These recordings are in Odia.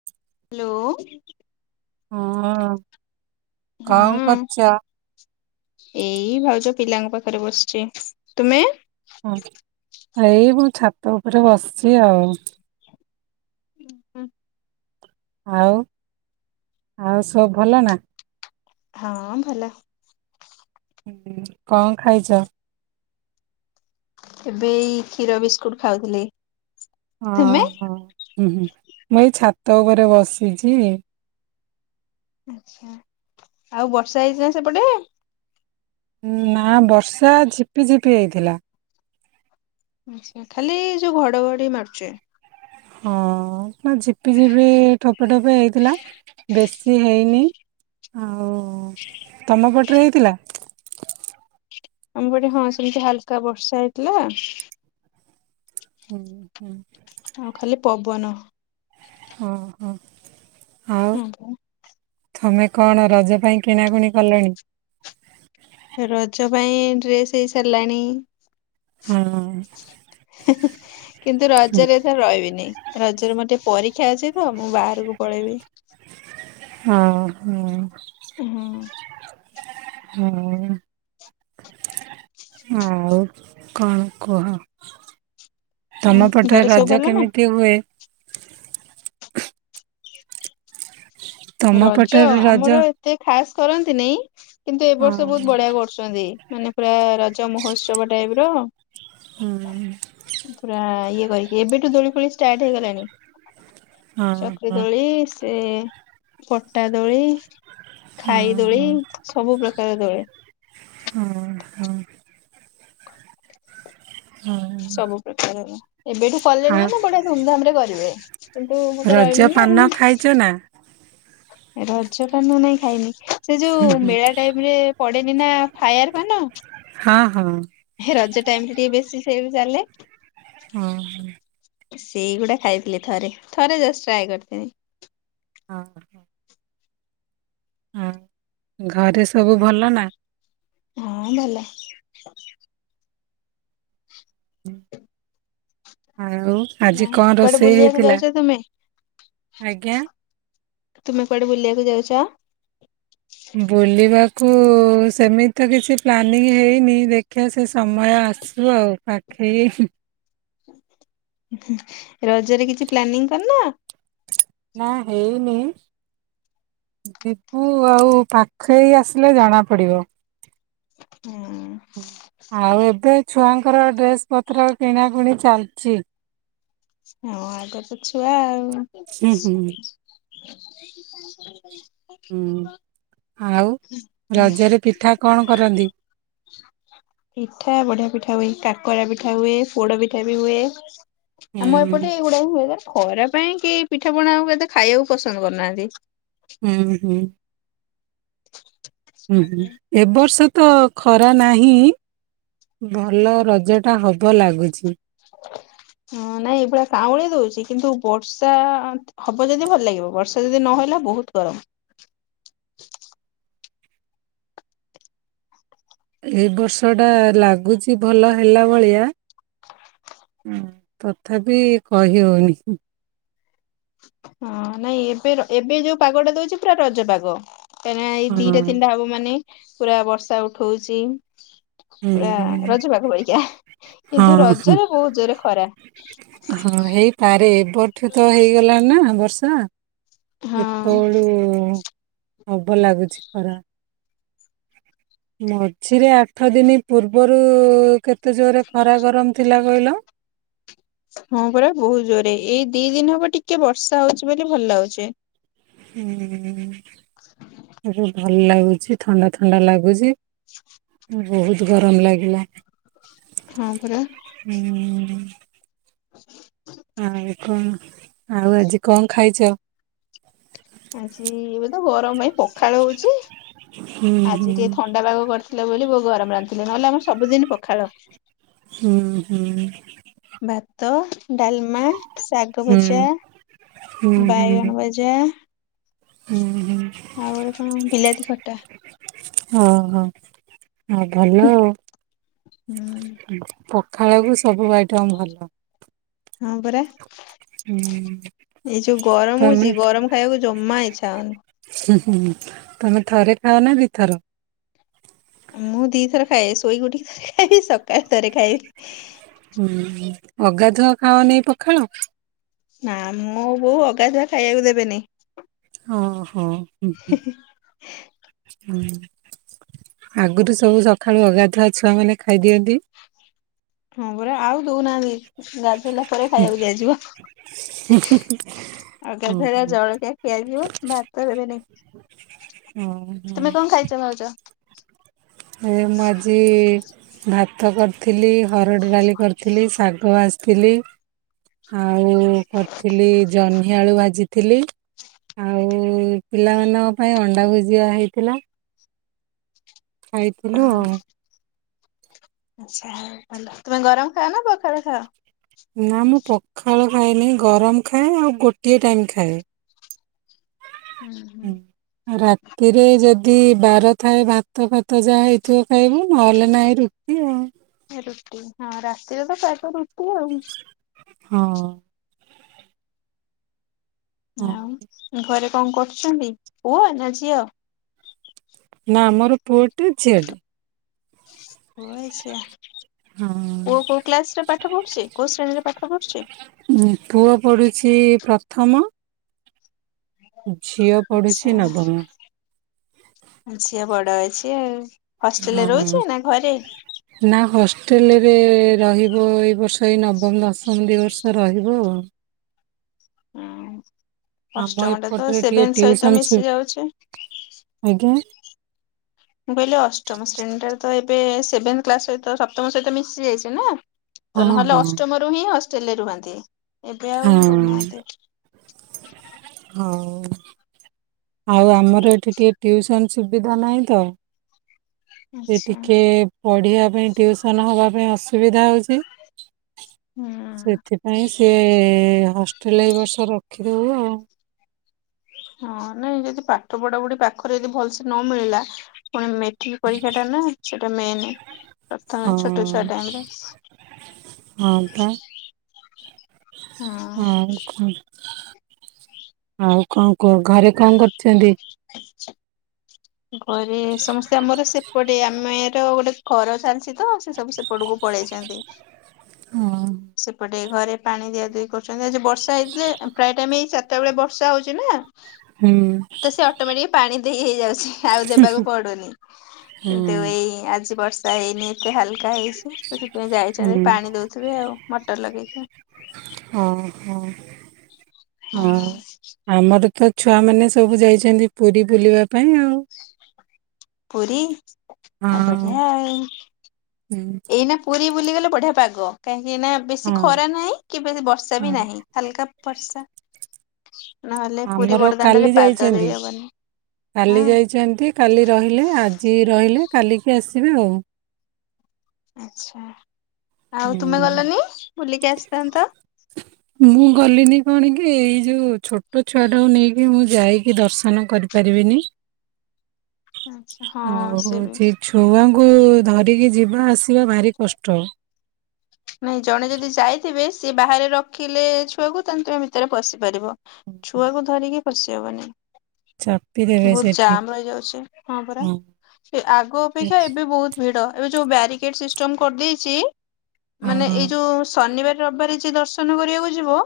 [inaudible] ହାଲୋ। ହଁ କଁ ହଁ କରଚ? ଏଇ ଭାଉଜ ପିଲାଙ୍କ ପାଖରେ ବସିଛି ତୁମେ? ହଁ ଏଇ ମୁଁ ଛାତ ଉପରେ ବସିଛି ଆଉ। [unintelligible] ଆଉ ଆଉ ସବୁ ଭଲ ନା? ହଁ ଭଲ। ହୁ କଣ ଖାଇଛ? ଏବେ ଏଇ କ୍ଷୀର ବିସ୍କୁଟ ଖାଉଥିଲି। ହଁ ତୁମେ? ହୋ ହଁ ହୁଁ ମୁଁ ଏଇ ଛାତ ଉପରେ ବସିଛି। ଆଛା ଆଉ ବର୍ଷା ହେଇଛିନା ସେପଟେ? ହୁଁ ନା ବର୍ଷା ଝିପି ଝିପି ହେଇଥିଲା। ଆଛା ଖାଲି ଯୋଉ ଘଡ଼ଘଡ଼ି ମାରୁଚି। ହଁ ନା ଝିପି ଝିପି ଟୋ ଟୋପେ ଟୋପେ ହେଇଥିଲା ବେଶୀ ହେଇନି ଆଉ ତମ ପଟରେ ହେଇଥିଲା? ଆମପଟେ ହଁ ସେମିତି ହାଲକା ବର୍ଷା ହେଇଥିଲା। ହୁଁ ହୁଁ। ଆଉ ଖାଲି ପବନ। ଉଁ ହୁଁ ଆଉ। ହଁ ପା। ତମେ କଣ ରଜ ପାଇଁ କିଣାକିଣି କଲଣି? ରଜ ପାଇଁ ଡ୍ରେସ୍ ହେଇ ସାରିଲାଣି। ହଁ କିନ୍ତୁ ରଜରେ ରହିବିନି ରଜରେ ମୋର ଟିକେ ପରୀକ୍ଷା ଅଛି ତ ମୁଁ ବାହାରକୁ ପଳେଇବି। ହଁ ହୁଁ। ହୁଁ। ହୁଁ। ଆଉ କଣ କୁହ? ତମ ପଟରେ ଘରେ ସବୁ ଭଲ ରଜ ନା? କେମିତି ହୁଏ? ତମ ରଜ ପଟରେ ରଜ ଆମର ଏତେ ଖାସ କରନ୍ତି ନାଇଁ କିନ୍ତୁ ଏ ବର୍ଷ ହଁ ବୋହୁତ ବଢିଆ କରୁଛ ଛନ୍ତି ମାନେ ପୁରା ରଜ ମହୋତ୍ସବ ଟାଇପିର ହୁଁ। ପୁରା ଇଏ କରିକି ଏବେଠୁ ଦୋଳି ଫୋଳି ଷ୍ଟାର୍ଟ ହେଇଗଲାଣି। ହଁ ଚକିରି ହଁ ଦୋଳି ସେ ପଟା ଦୋଳି ହଁ ଖାଇ ଦୋଳି ହଁ ସବୁ ପ୍ରକାର ଦୋଳି। ହୁଁ। ହୁଁ। ସବୁ ପ୍ରକାରର ଏବେଠୁ କଲେଣି ଆଉ ମାନେ ବଢିଆ ଧୁମଧାମ ରେ କରିବେ। କିନ୍ତୁ ମୁଁ ତ ରଜ ରହିବିନି ପାନ ଆଉ। ଖାଇଛୁ ନା? ରଜ ପାନ ନାଇଁ ଖାଇନି ସେ ଯୋଉ ମେଳା ଟାଇମ ରେ ପଡେନି ନା ଫାୟାର ପାନ ହଁ ହଁ। ହେ ରଜ ଟାଇମ ରେ ଟିକେ ବେଶୀ ସେଇ ଚାଲେ। ହଁ ହ। ସେଇଗୁଡା ଖାଇଥିଲି ଥରେ। ଥରେ ଜଷ୍ଟ ଟ୍ରାଏ କରିଥିଲି। ହଁ। ହଁ ଘରେ ସବୁ ଭଲ ନା? ହଁ ଭଲ। ଆଉ? ଆଜି ହଁ କଣ କୁଆଡେ ରୋଷେଇ ବୁଲିବାକୁ ହେଇଥିଲା? ଯାଉଛ ତୁମେ ଆଜ୍ଞା? ତୁମେ କୁଆଡେ ବୁଲିବାକୁ ଯାଉଚ? ବୁଲିବାକୁ ସେମିତି ତ କିଛି ପ୍ଲାନିଂ ହେଇନି। ଦେଖିବା ସେ ସମୟ ଆସ ଉ ଆଉ ପାଖେଇ ରଜରେ କିଛି ପ୍ଲାନିଂ କରିନ? ନା ହେଇନି। ଜିବୁ ଆଉ ପାଖେଇ ଆସିଲେ ଜଣାପଡ଼ିବ। ହଁ ଆଉ ଏବେ ଛୁଆଙ୍କର ଡ୍ରେସ ପତ୍ର କିଣାକୁଣି ଚାଲିଚି। ହଁ ଆଗ ତ ଛୁଆ ଆଉ। ହୁଁ ହୁଁ [inaudible] ହୁଁ ଆଉ ରଜରେ ପିଠା କଣ କରନ୍ତି? ପିଠା ବଢିଆ ପିଠା ହୁଏ। କାକରା ପିଠା ହୁଏ ପୋଡ ପିଠା ବି ହୁଏ। ହୁଁ ଆମ ଏପଟେ ଏଇଗୁଡା ହୁଏ। ପରେ ଖରା ପାଇଁ କିଏ ପିଠା ପଣା ଆଉ କେହି ଖାଇବାକୁ ପସନ୍ଦ କରୁନାହାନ୍ତି। ହୁଁ ହୁଁ। ହୁଁ ହୁଁ ଏବ ବର୍ଷ ତ ଖରା ନାହିଁ। ଭଲ ରଜଟା ହବ ଲାଗୁଚି। ହଁ ନାଇଁ ଏଇଭଳିଆ କାଉଁଳି ଦଉଚି କିନ୍ତୁ ବର୍ଷା ହବ ଯଦି ଭଲ ଲାଗିବ। ବର୍ଷା ଯଦି ନହେଲା ବହୁତ ଗରମ। ଏ ବର୍ଷ ଟା ଲାଗୁଚି ଭଲ ହେଲା ଭଳିଆ। ହଁ ତଥାପି କହି ହଉନି। ହଁ ନାଇଁ ଏବେ ର ଏବେ ଯୋଉ ପାଗ ଟା ଦଉଚି ପୁରା ରଜ ପାଗ। କାହିଁକିନା ଏଇ ଦିଟା ତିନିଟା ହବ ମାନେ ପୁରା ବର୍ଷା ଉଠଉଚି। ପୁରା ହୁଁ ରଜବାକ ବଇକା। ହଁ ହ ହଁ ହେଇପାରେ ଏବଠୁ ତ ହେଇଗଲା। ଣି ନା ବର୍ଷା ହଁ ସେତେବେଳୁ ହବ ଲାଗୁଚି ଖରା। ମଝିରେ ଆଠ ଦିନ ପୂର୍ବରୁ କେତେ ଜୋରେ ଖରା ଗରମ ଥିଲା କହିଲ? ହଁ ପରା ବହୁତ ଜୋରରେ। ଏଇ ଦି ଦିନ ହବ ଟିକେ ବର୍ଷା ହଉଚି ବୋଲି ଭଲ ଲାଗୁଚି। ହୁଁ ରୁ ଭ ଭଲ ଲାଗୁଚି ଥଣ୍ଡା ଥଣ୍ଡା ଲାଗୁଚି। ବହୁତ ଗରମ ଲାଗିଲା। ହଁ ପରା। ହୁଁ। [inaudible] ଆଉ କଣ ଆଉ ଆଜି କଣ ଖାଇଚ? ଆଜି ଏବେ ତ ଗରମ ପାଇଁ ପଖାଳ ହଉଚି। ହୁଁ ଆଜି ଟିକେ ଥଣ୍ଡ ଆ ପାଗ କରିଥିଲେ ବୋଲି ବୋଉ ଗରରମ ରାନ୍ଧିଥିଲେ। ନହେଲେ ଆମର ସବୁଦିନ ପଖାଳ। ହୁଁ ହୁଁ। ଭାତ ଡାଲମା ଶାଗ ହୁଁ ହୁଁ ଭଜା ହୁଁ ହୁଁ ବାଇଗଣ ଭଜା ଭଜା ହୁଁ ହୁଁ ଆଉ ଗୋଟେ କଣ ବିଲାତି ଖଟା। ଓଁ ହୋ ଆଉ ଭଲ ଆଉ। ହୁଁ। ପଖାଳକୁ ସବୁ ବା ହଁ ପରା। ହୁଁ ଏଇ ଯୋଉ ଗରମ ତମେ ହଉଛି ଗରମ ଖାଇବାକୁ ଜମା ଇଚ୍ଛା ହଉନି। ହୁଁ ହୁଁ ତମେ ଥରେ ଖାଅ ନା ଦିଥର? ମୁଁ ଦି ଥର ଖାଏ ଶୋଇ ଉଠିକ୍ ଥରେ ଖାଇବି ସକାଳ ଥରେ ଖାଇବି। ହୁଁ ଅଗାଧୁଆ ଖାଅନାଇ ପଖାଳ? ନା ମୁଁ ବୋଉ ଅଗାଧୁଆ ଖାଇବାକୁ ଦେବେନି। ହଁ ହଁ ହଁ ହଁ। ହଁ ଆଗରୁ ସବୁ ସକାଳୁ ଅଗାଧୁଆ ଛୁଆ ମାନେ ଖାଇଦିଅନ୍ତି। ହଁ ପରା ଆଉ ଦଉନାହାନ୍ତି ଗାଧୋଇଲା ପରେ ଖାଇବାକୁ ଦିଆଯିବ ଅ ହୁଁ ଗାଧୁଆ ହେଲା ହୁଁ। ଜଳ ଖିଆ ଯିବ ଭାତ ଦେବେନି। ହଁ। ତୁମେ କଣ ଖାଇଛ ଭାଉଜ? ଏ ମୁଁ ଆଜି ଭାତକୁ ଥିଲି ହରଡ଼ ଡାଲି କରିଥିଲି ଶାଗ ଭାଜିଥିଲି ଆଉ କରିଥିଲି ଜହ୍ନିଆଳୁ ଭାଜିଥିଲି ଥିଲି ଆଉ ପିଲାମାନଙ୍କ ପାଇଁ ଅଣ୍ଡା ଭୁଜିଆ ହେଇଥିଲା ଖାଇଥିଲୁ ଆଉ ଆଛା ଭଲ ତୁମେ ଗରମ ଖାଅ ନା ପଖାଳ ଖାଅ? ନା ମୁଁ ପଖାଳ ଖାଏନି ଗରମ ଖାଏ ଆଉ ଗୋଟିଏ ଟାଇମ୍ ଖାଏ। ହୁଁ ହୁଁ। ରାତିରେ ଯଦି ବାର ଥାଏ ଭାତ ଫାତ ଯାହା ହେଇଥିବ ଖାଇବୁ ନହେଲେ ନାହିଁ ରୁଟି ଏଏ [unintelligible] ରୁଟି ହଁ ରାତିରେ ତ ପ୍ରାୟ ଟାଇମ୍ ରୁଟି ଆଉ। ହଁ। ହଁ ଆଉ ଘରେ କଣ କରୁଛନ୍ତି ପୁଅ ନା ଝିଅ? ନା ମୋର ପୁଅ ଟେ ଝିଅ ଟେ। ହା କୋଉ ହଁ। କୋଉ କ୍ଲାସ ରେ ପାଠ ପଢୁଛି କୋଉ ଶ୍ରେଣୀରେ ପାଠ ପଢୁଛି? ଉଁ ପୁଅ ପଢୁଛି ପ୍ରଥମ ଝିଅ ଆଚ୍ଛା ପଢୁଛି ନବମ। ଝିଅ ବଡ ଅଛି ଆଉ। ହଁ ହଷ୍ଟେଲରେ ରହୁଛି ନା ଘରେ? ନା ହ ହଷ୍ଟେଲରେ ରହିବ ଏଇ ବର୍ଷ ଏଇ ନବମ ଦଶମ ଦୁଇ ବର୍ଷ ରହିବ ଆଉ ହଁ ଆମ ଅଷ୍ଟମଟା ତ ଏପଟରେ ଟିକେ ସେଭେନ୍ ଟିଉସନ ସହିତ ସୁ ମିଶିଯାଉଛି। ଆଜ୍ଞା। ମୁଁ କହିଲି ଅଷ୍ଟମ ଶ୍ରେଣୀଟା ତ ଏବେ ସେଭେନ୍‌ କ୍ଲାସ ସହିତ ସପ୍ତମ ସହିତ ମିଶଯାଇଛି ନା ହଁ ତ ହଁ। ନହେଲେ ଅଷ୍ଟମ ରୁ ହିଁ ହଷ୍ଟେଲ ରେ ରୁହନ୍ତି ଏବେ ଆଉ ରହୁନାହାନ୍ତି। ହଁ। ଆଉ ଆମର ଏଠି ଟିକିଏ ଟିୁୟୁସନ୍ ସୁବିଧା ନାହିଁ ତ ସେ ଆଚ୍ଛା ଟିକେ ପଢ଼ିବା ପାଇଁ ଟ୍ୟୁସନ ହବା ପାଇଁ ଅସୁବିଧା ହେଉଛି। ହୁଁ। ସେଥିପାଇଁ ସିଏ ହଷ୍ଟେଲ ଏବର୍ଷ ରଖିଦେବୁ ଆଉ। ହଁ ନାଇଁ ଯଦି ପାଠ ପଢା ବଢି ପାଖରେ ଯଦି ଭଲସେ ନ ମିଳିଲା ପୁଣି ମେ ମେଟ୍ରିକ ପରୀକ୍ଷା ଟା ନା ସେଟା ମେନ। ପ୍ରଥମେ ହଁ ଛୋଟ ଛଆ ଟାଇମିଂ ରେ। ହଁ ହୁଁ। ଆଉ କଣ କୁହ ଘରେ କଣ କରୁଛନ୍ତି? ଘରେ ସମସ୍ତେ ଆମର ସେପଟେ [unintelligible] ଗୋଟେ ଘର ଚାଲିଛି ତ ସେ ସବୁ ସେପଟକୁ ପଳେଇଛନ୍ତି। ହଁ। ସେପଟେ ଘରେ ପାଣି ଦିଆଦୁଇ କରୁଛନ୍ତି ଆଜି ବର୍ଷା ହେଇଥିଲେ। ପ୍ରାୟ ଟାଇମ ଏଇ ଚାରଟା ବେଳେ ବର୍ଷା ହଉଛି ନା? ହୁଁ। ତ ସେ ଅଟୋମେଟିକ ପାଣି ଦେଇ ହେଇଯାଉଛି ଆଉ ଦେବାକୁ ପଡୁନି। ହୁଁ କିନ୍ତୁ ଏଇ ଆଜି ବର୍ଷ ବର୍ଷା ହେଇନି ଏତେ ହାଲକା ହେଇଛି ସେ ସେଥିପାଇଁ ଯାଇଛନ୍ତି ହୁଁ ପାଣି ଦଉଥିବେ ଆଉ ମଟର ଲଗେଇକି। ହଁ ହଁ ହଁ। ଆମର ତ ଛୁଆମାନେ ସବୁ ଯାଇଛନ୍ତି ପୁରୀ ବୁଲିବା ପାଇଁ ଆଉ। ପୁରୀ ଆଉ ହଁ ଭଡ଼ିଆ। ହୁଁ। ନା ପୁରୀ ବୁଲିଗଲେ ବଢ଼ିଆ ପାଗ କାହିଁକି ନା ବେଶୀ ହଁ ଖରା ନାହିଁ କି ବେଶୀ ବର୍ଷା ହଁ ବି ନାହିଁ। ହାଲୁକା ବର୍ଷା। ନହେଲେ ପୁରୀ ଆମର ବଡଦାଣ୍ଡରେ କାଲି ପାଦ ଦେଇ ଯାଇଛନ୍ତି ହବନି କାଲି ହଁ। ଯାଇଛନ୍ତି କାଲି ରହିଲେ ଆଜି ରହିଲେ କାଲିକି ଆସିବେ ଆଉ। ଆଛା ଆଉ ତୁମେ ହୁଁ। ଗଲନି ବୁଲିକି ଆସିଥାନ୍ତ। [unintelligible] ମୁଁ ଗଲିନି କଣ କି ଏଇ ଯୋଉ ଛୋଟ ଛୁଆଟାକୁ ନେଇକି ମୁଁ ଯାଇକି ଦର୍ଶନ କରିପାରିବିନି। ଆଛା ହଁ ହଉ ସେ ବି ହଉଛି ଛୁଆଙ୍କୁ ଧରିକି ଯିବା ଆସିବା ଭାରି କଷ୍ଟ। ନାଇଁ ଜଣେ ଯଦି ଯାଇଥିବେ ସିଏ ବାହାରେ ରଖିଲେ ଛୁଆକୁ ତାହେଲେ ତୁମେ ଭିତରେ ପଶି ପାରିବ। ଛୁଆକୁ ଧରିକି ପଶିହବନି। ଚାପି ଦେବେ ବହୁତ ସେଠି ଜାମ ରହିଯାଉଛି ହଁ ପରା। ଆଗ ହଁ ଅପେକ୍ଷା ଏବେ ବହୁତ ଭିଡ ଏବେ ଯୋଉ ବ୍ୟାରିକେଡ ସିଷ୍ଟମ କରିଦେଇଛି। ମାନେ ଏଇ ଯୋଉ ଶନିବାର ରବିବାର ଯିଏ ଦର୍ଶନ କରିବାକୁ ଯିବ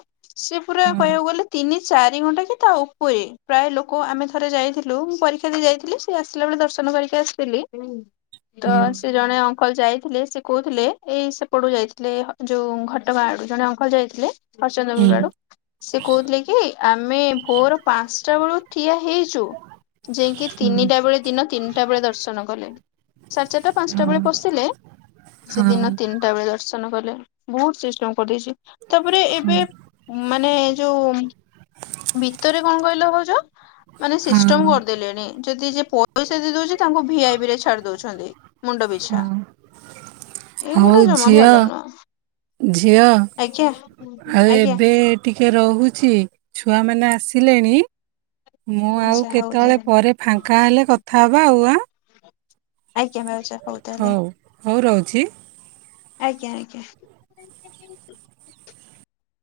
ସେ ପୁରା ହଁ। କହିବାକୁ ଗଲେ ତିନି ଚାରି ଘଣ୍ଟା କି ତା ଉପରେ ପ୍ରାୟ ଲୋକ ଆମେ ଥରେ ଯାଇଥିଲୁ ମୁଁ ପରୀକ୍ଷା ଦେଇ ଯାଇଥିଲି। ସେ ଆସିଲା ବେଳେ ଦର୍ଶନ କରିକି ଆସିଥିଲି। ହୁଁ ତ ସେ ଜଣେ ଅଙ୍କଲ ଯାଇଥିଲେ ସେ କହୁଥିଲେ ଏଇ ସେ ପଡୁ ଯାଇଥିଲେ ଯୋଉ ଘଟଗାଁ ଆଡୁ ଜଣେ ଅଙ୍କଲ ଯାଇଥିଲେ। ହୁଁ [unintelligible] ସେ କହୁଥିଲେ କି ଆମେ ଭୋର ପାଞ୍ଚଟା ବେଳୁ ଠିଆ ହେଇଛୁ। ଯାଇକି ହୁଁ ତିନିଟା ବେଳେ ଦିନ ତିନିଟା ବେଳେ ଦର୍ଶନ କଲେ। ସାଡ଼ ଚାରିଟା ପାଞ୍ଚଟା ହଁ ବେଳେ ପସିଲେ ସେ ହଁ ଦିନ ତିନି ଟାବେଳେ ଦର୍ଶନ କଲେ ବହୁତ ସିଷ୍ଟମ କରିଦେଇଛି ତାପରେ ହୁଁ ଏବେ ମାନେ ଯୋଉ ଭିତରେ କଣ କହିଲ ଭାଉଜ? ମାନେ ହଁ ସିଷ୍ଟମ କରିଦେଲେଣି। ଯଦି ଯିଏ ପଇସା ଦେଇ ଦଉଛି ତାଙ୍କୁ ଭିଆଇବି ରେ ଛାଡି ଦଉଛନ୍ତି ମୁଣ୍ଡ ପିଛା। ଆଉ ଏଇଗୁଡା ଜମା ଝିଅ ଭଲ ନୁହଁ ଝିଅ ଆଜ୍ଞା ଆଉ ଆଜ୍ଞା। ଏବେ ଟିକେ ରହୁଛି ଛୁଆ ମାନେ ଆସ ଲେଣି ମୁଁ ଆଉ ଆଚ୍ଛା ହଉ କେତେବେଳେ ତାହେଲେ ପରେ ଫାଙ୍କା ହେଲେ କଥା ହବା ଆଉ ଆଁ। ଆଜ୍ଞା [unintelligible] ହଉ ତାହେଲେ ହଉ ରହୁଛି। ଆଜ୍ଞା ଆଜ୍ଞା।